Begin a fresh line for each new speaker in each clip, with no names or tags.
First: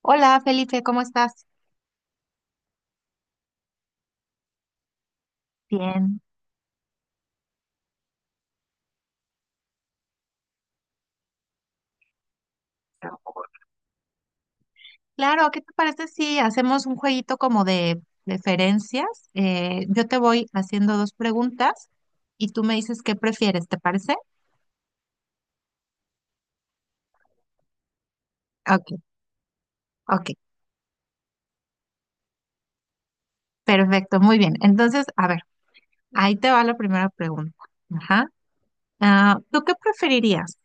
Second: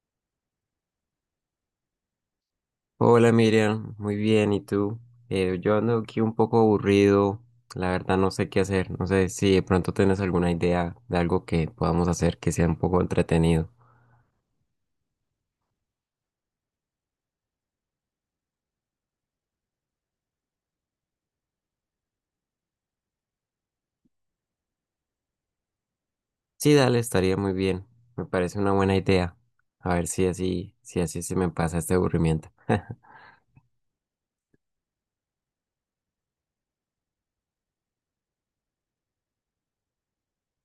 Hola Felipe, ¿cómo estás?
Hola Miriam, muy bien, ¿y tú? Yo ando
Bien.
aquí un poco aburrido, la verdad no sé qué hacer, no sé si de pronto tienes alguna idea de algo que podamos hacer que sea un poco entretenido.
Claro, ¿qué te parece si hacemos un jueguito como de preferencias? Yo te voy haciendo dos preguntas y tú me dices qué prefieres, ¿te parece?
Sí, dale, estaría muy bien, me parece una buena
Ok,
idea, a ver si
ok,
así, si así se me pasa este aburrimiento.
perfecto, muy bien. Entonces, a ver, ahí te va la primera pregunta. Ajá. ¿Tú qué preferirías?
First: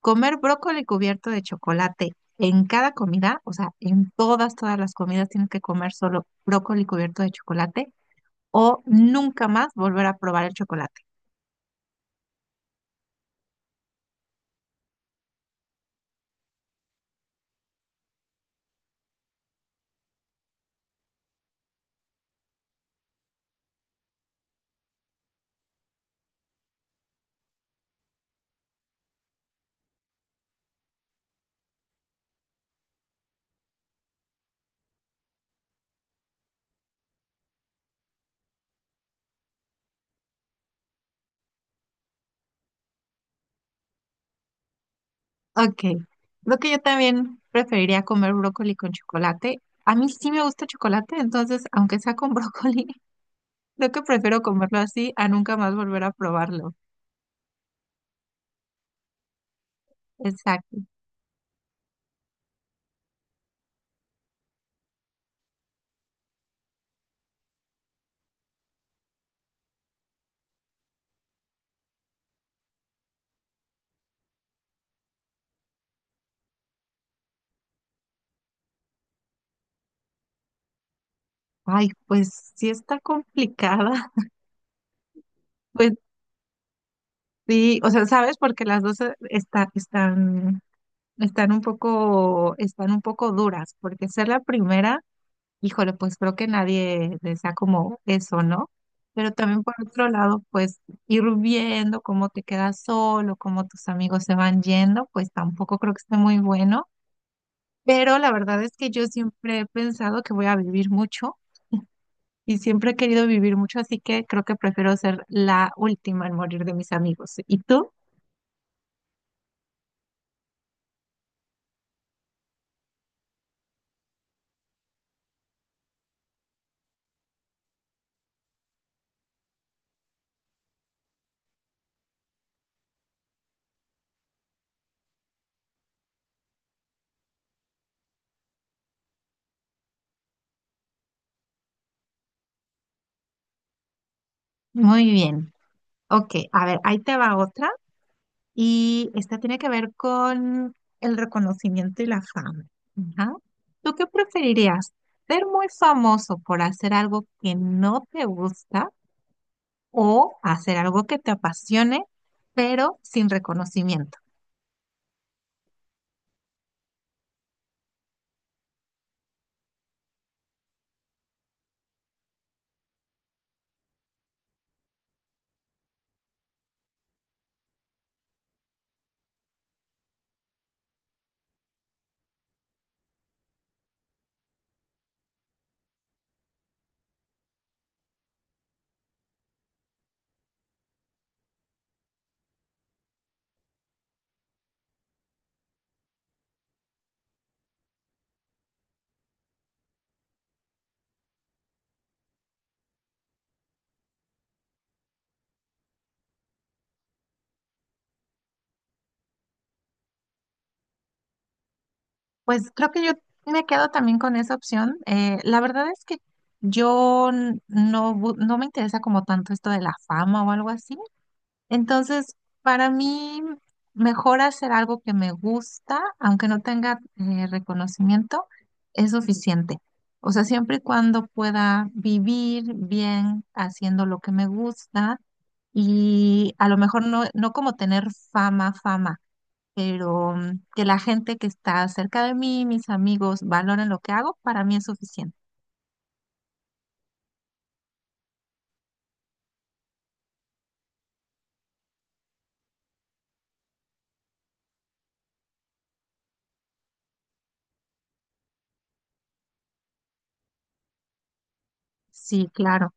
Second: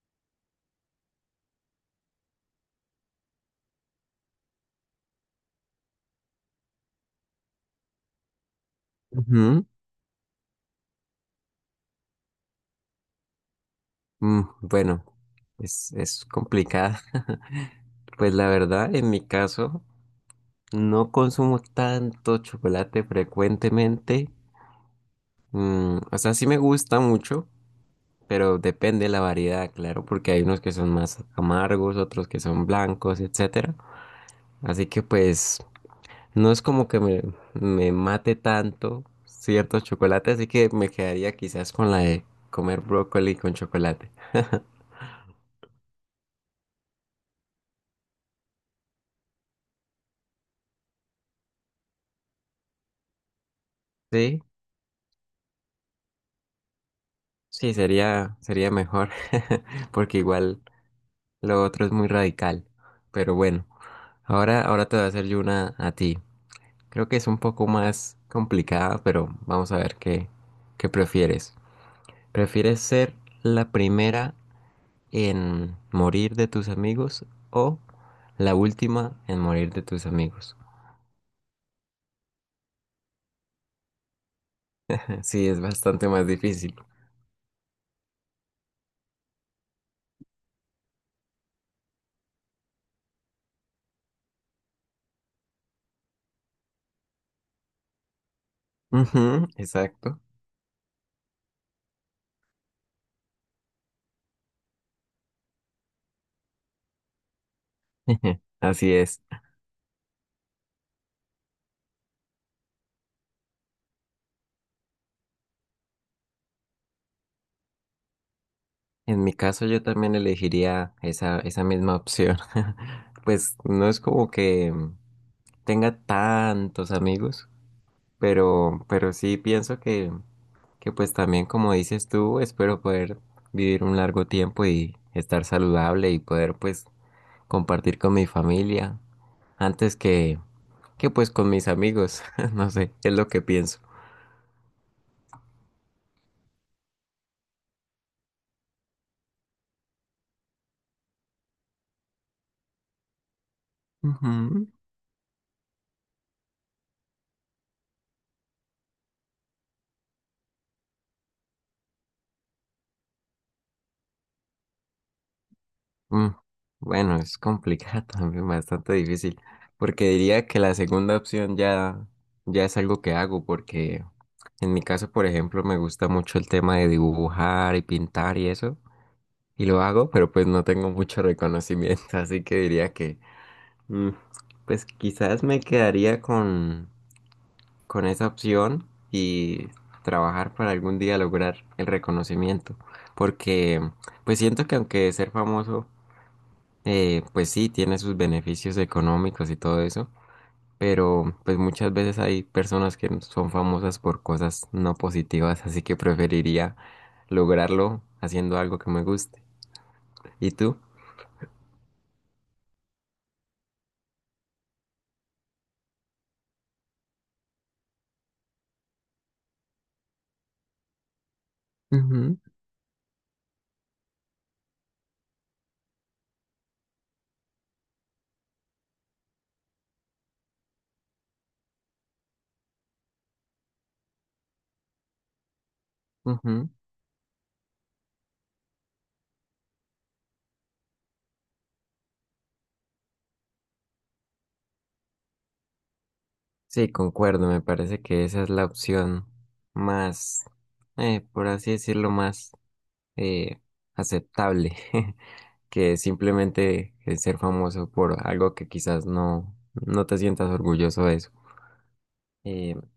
¿Comer brócoli cubierto de chocolate en cada comida? O sea, en todas, todas las comidas tienes que comer solo brócoli cubierto de chocolate, o nunca
Ujú.
más volver a probar el chocolate.
Bueno, es complicada. Pues la verdad, en mi caso, no consumo tanto chocolate frecuentemente. O sea, sí me gusta mucho, pero depende de la variedad, claro, porque hay unos que son más amargos, otros que son blancos, etcétera. Así que pues no es como que me mate tanto ciertos chocolates, así que me quedaría quizás con la de comer brócoli con chocolate.
Ok, lo que yo también preferiría comer brócoli con chocolate. A mí sí me gusta el chocolate, entonces, aunque sea con brócoli, creo que
Sí,
prefiero comerlo así a nunca más volver a probarlo.
sí, sería mejor, porque igual
Exacto.
lo otro es muy radical. Pero bueno, ahora te voy a hacer yo una a ti. Creo que es un poco más complicada, pero vamos a ver qué prefieres. ¿Prefieres ser la primera en morir de tus amigos o la última en morir de tus amigos?
Ay, pues sí está complicada.
Sí, es
Pues
bastante más difícil.
sí, o sea, ¿sabes? Porque las dos están, están un poco duras, porque ser la primera. Híjole, pues creo que nadie desea como eso, ¿no? Pero
Ujú,
también por otro
exacto.
lado, pues ir viendo cómo te quedas solo, cómo tus amigos se van yendo, pues tampoco creo que esté muy bueno. Pero la verdad es que
Así
yo
es.
siempre he pensado que voy a vivir mucho y siempre he querido vivir mucho, así que creo que prefiero ser la última en morir de mis amigos. ¿Y tú?
En mi caso yo también elegiría esa misma opción. Pues no es como que tenga tantos amigos, pero sí pienso que pues también como dices tú, espero poder vivir un largo tiempo y estar saludable y poder pues compartir con mi familia antes que pues con mis amigos. No sé, es lo que pienso.
Muy bien. Ok, a ver, ahí te va otra. Y esta tiene que ver con el reconocimiento y la fama. Ajá. ¿Tú qué
Ujú.
preferirías? ¿Ser muy famoso por hacer algo que no te gusta, o hacer algo que te apasione, pero sin reconocimiento?
Mm, Bueno, es complicado también, bastante difícil, porque diría que la segunda opción ya es algo que hago, porque en mi caso, por ejemplo, me gusta mucho el tema de dibujar y pintar y eso, y lo hago, pero pues no tengo mucho reconocimiento, así que diría que, mm, pues quizás me quedaría con esa opción y trabajar para algún día lograr el reconocimiento. Porque pues siento que aunque ser famoso, pues sí, tiene sus beneficios económicos y todo eso, pero pues muchas veces hay personas que son famosas por cosas no positivas, así que preferiría lograrlo haciendo algo que me guste. ¿Y tú?
Pues creo que yo me quedo también con esa opción. La verdad es que yo no, no me interesa como tanto esto de la fama o algo así. Entonces,
Ujú,
para mí, mejor hacer algo que me gusta, aunque no tenga reconocimiento, es suficiente. O sea, siempre y cuando pueda vivir bien haciendo lo que me gusta y
ujú.
a lo mejor no, no como tener fama, fama, pero mm, que la gente que está cerca de mí, mis amigos, valoren lo que hago, para mí es suficiente.
Sí, concuerdo, me parece que esa es la opción más, por así decirlo, más eh, aceptable que simplemente ser famoso por algo que quizás no te sientas orgulloso de eso.
Sí,
Eh,
claro.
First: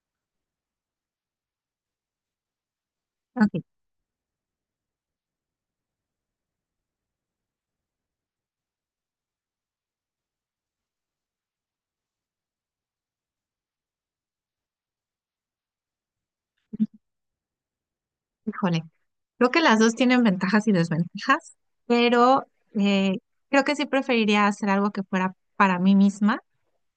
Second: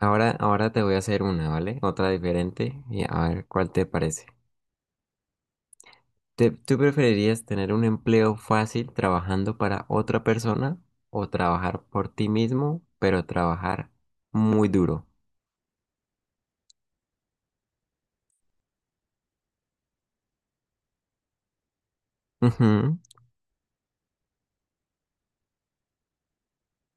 ahora te voy a hacer una, ¿vale? Otra diferente y a ver
Ok.
cuál te parece. ¿Tú preferirías tener un empleo fácil trabajando para otra persona o trabajar por ti mismo, pero trabajar muy duro?
Híjole, creo que las dos tienen ventajas y desventajas, pero eh, creo que sí preferiría hacer algo que fuera para mí misma,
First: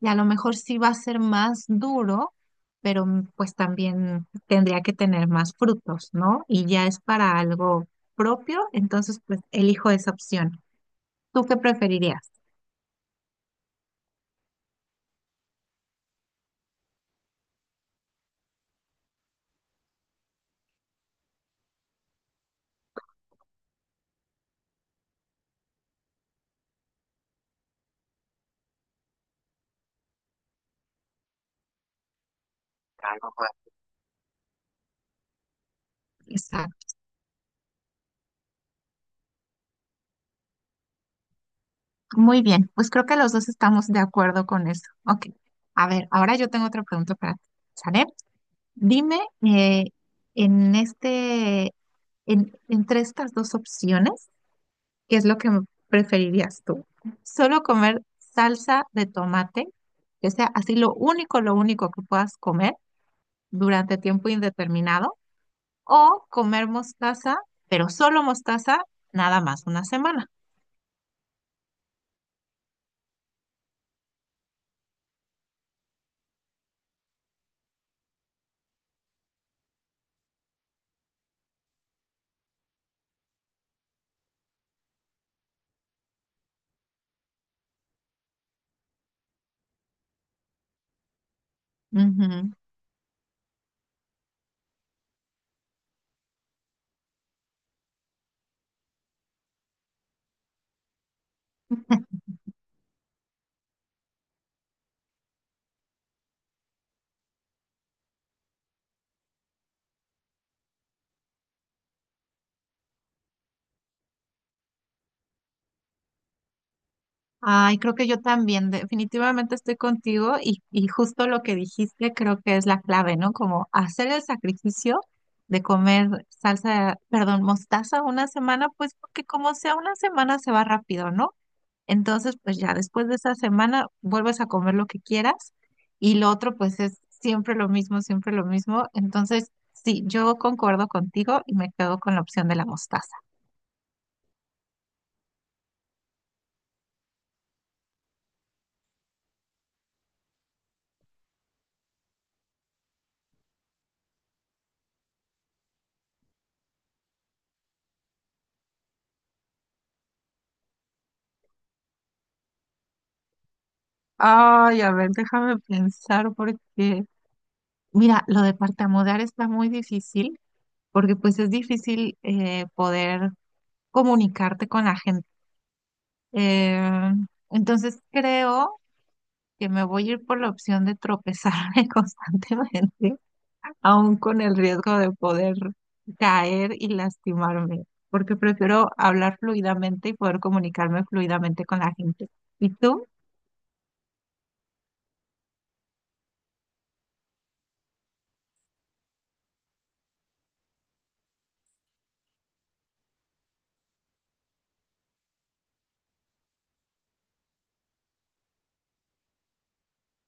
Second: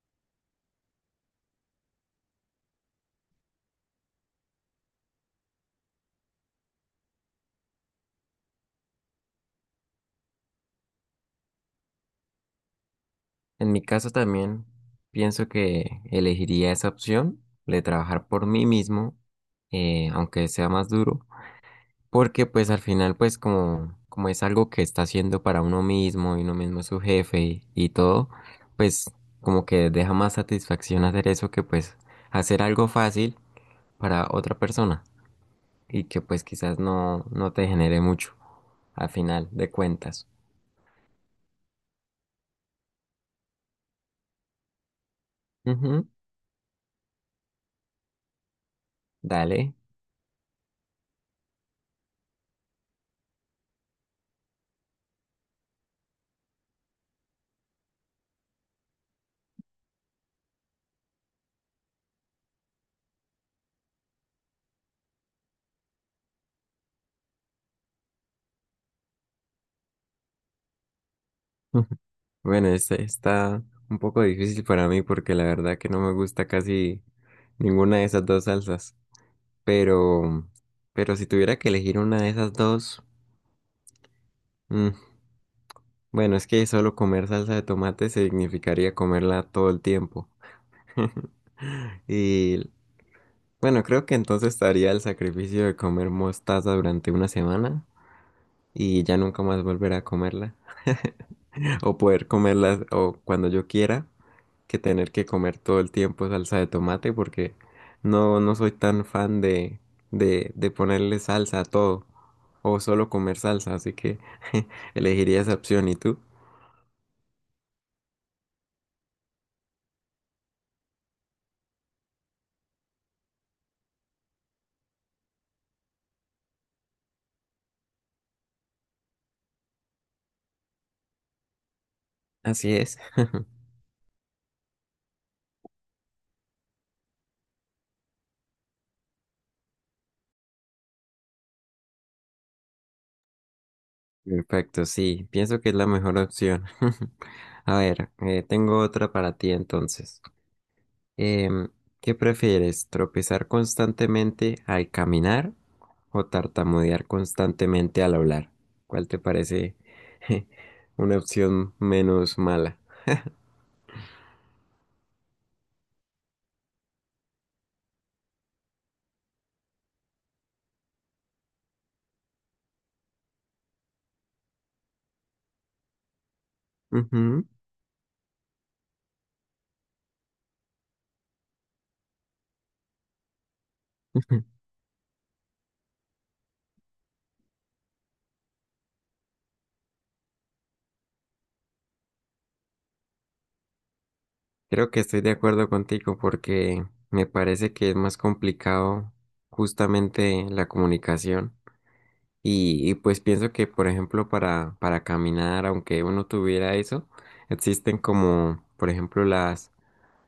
y a lo mejor sí va a ser más duro, pero mm, pues también tendría que tener más frutos, ¿no? Y ya es para algo propio, entonces pues elijo esa opción. ¿Tú qué preferirías?
En mi caso también pienso que elegiría esa opción de trabajar por mí mismo, aunque sea más duro, porque pues al final pues como es algo que está haciendo para uno mismo y uno mismo es su jefe y todo, pues como que deja más satisfacción hacer eso que pues hacer algo fácil para otra persona y que pues quizás
Exacto.
no te genere mucho al final de cuentas.
Muy bien, pues creo que los dos estamos de acuerdo con eso. Ok, a
Ujú,
ver, ahora yo tengo otra pregunta para ti. ¿Sale? Dime,
dale.
eh, en entre estas dos opciones, ¿qué es lo que preferirías tú? ¿Solo comer salsa de tomate, que sea así lo único que puedas comer durante tiempo indeterminado? ¿O comer mostaza, pero solo mostaza, nada más una semana?
Bueno, este está un poco difícil para mí porque la verdad que no me gusta casi ninguna de esas dos salsas. Pero, pero si tuviera que elegir una de esas dos, mm, bueno, es que solo comer salsa de tomate significaría comerla todo el tiempo. Y bueno, creo que entonces estaría el sacrificio de comer mostaza durante una semana y ya nunca más volver a comerla o poder comerla o cuando yo quiera. Que tener que comer todo el tiempo salsa de tomate porque no soy tan fan de ponerle salsa a todo o solo comer salsa, así que elegiría esa opción. ¿Y tú?
Ay, creo que yo también, definitivamente estoy contigo y justo lo que dijiste creo que es la clave, ¿no? Como hacer el sacrificio de comer salsa, perdón, mostaza una semana, pues porque como sea una semana se va rápido, ¿no? Entonces, pues ya
Así es.
después de esa semana vuelves a comer lo que quieras, y lo otro pues es siempre lo mismo, siempre lo mismo. Entonces, sí, yo concuerdo contigo y me quedo con la opción de la mostaza.
Perfecto, sí, pienso que es la mejor opción. A ver, tengo otra para ti entonces. Em, ¿Qué prefieres? ¿Tropezar constantemente al caminar o tartamudear constantemente al hablar? ¿Cuál te parece una opción menos mala?
Ay, a ver, déjame pensar porque mira, lo de tartamudear está muy difícil porque pues es difícil poder comunicarte con la gente. Eh,
Ujú.
entonces creo que me voy a ir por la opción de tropezarme constantemente, aún con el riesgo de poder caer y lastimarme, porque prefiero hablar fluidamente y poder comunicarme fluidamente con la gente. ¿Y tú?
Creo que estoy de acuerdo contigo porque me parece que es más complicado justamente la comunicación. Y pues pienso que, por ejemplo, para caminar, aunque uno tuviera eso, existen como, por ejemplo,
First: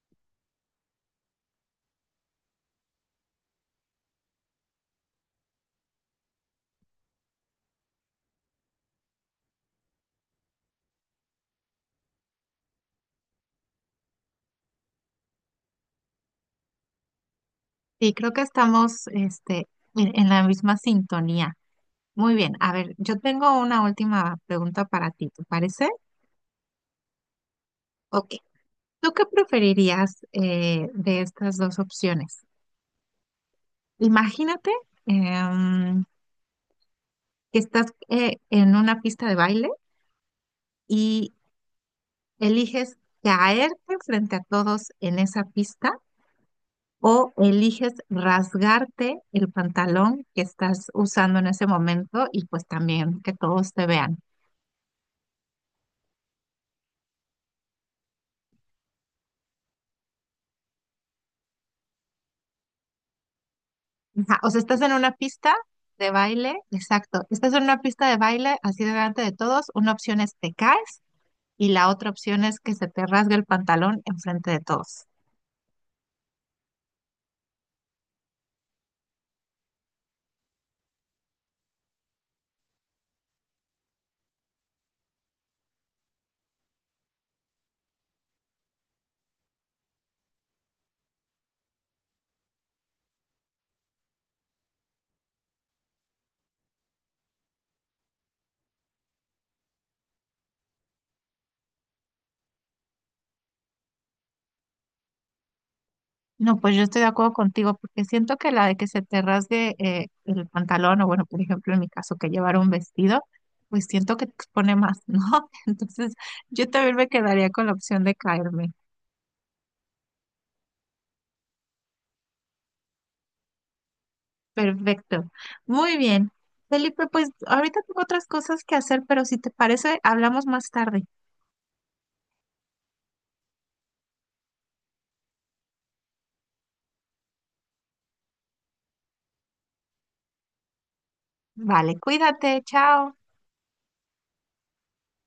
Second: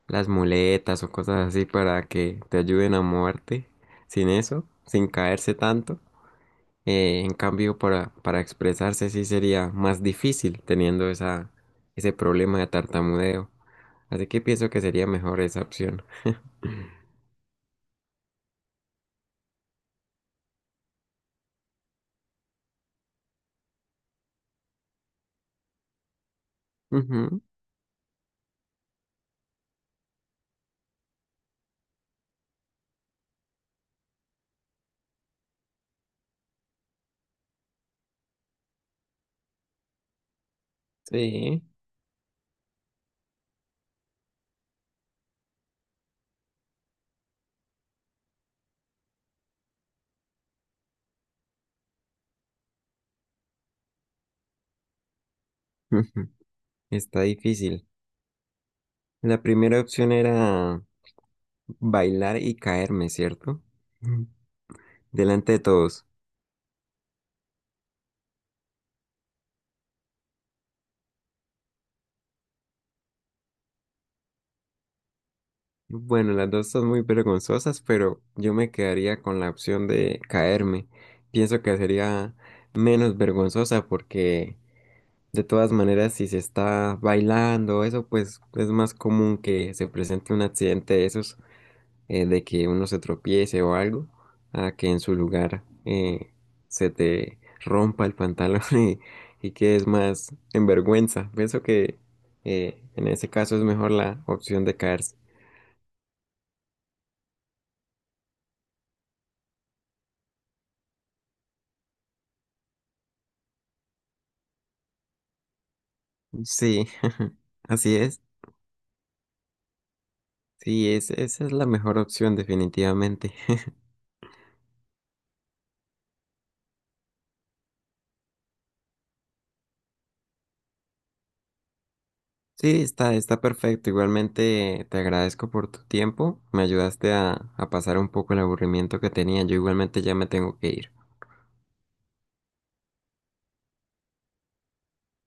las muletas o cosas así para que te ayuden a moverte sin eso, sin caerse tanto. En cambio, para expresarse sí sería más difícil teniendo ese problema de tartamudeo. Así que pienso que sería mejor esa opción.
Sí, creo que estamos este, en la misma sintonía. Muy bien, a ver, yo tengo una última pregunta para ti, ¿te parece?
Ujú,
Ok, ¿tú qué preferirías de estas dos opciones? Imagínate em, que estás en una pista de baile y
sí,
eliges caerte frente a todos en esa pista, o eliges rasgarte el pantalón que estás usando en ese momento y pues también que todos te vean.
ujú, está difícil. La primera opción era bailar y caerme, ¿cierto? Ujú.
Ajá. O sea, estás en una
Delante
pista
de todos.
de baile, exacto. Estás en una pista de baile así delante de todos. Una opción es te caes, y la otra opción es que se te rasgue el pantalón enfrente de todos.
Bueno, las dos son muy vergonzosas, pero yo me quedaría con la opción de caerme. Pienso que sería menos vergonzosa porque de todas maneras si se está bailando, eso pues es más común que se presente un accidente de esos, de que uno se tropiece o algo, a que en su lugar se te rompa el pantalón y quedes más en vergüenza. Pienso que en ese caso es mejor la opción de caerse.
No, pues yo estoy de acuerdo contigo porque siento que la de que se te rasgue el pantalón o bueno, por ejemplo, en mi caso que llevar un vestido, pues siento que te expone más, ¿no? Entonces, yo
Sí,
también me quedaría con la
así
opción de
es.
caerme.
Sí, esa es la mejor opción definitivamente.
Perfecto. Muy bien. Felipe, pues ahorita tengo otras cosas que hacer, pero si te parece, hablamos más tarde.
Sí, está perfecto. Igualmente te agradezco por tu tiempo. Me ayudaste a pasar un poco el aburrimiento que tenía. Yo igualmente ya me tengo que ir.
Vale, cuídate, chao.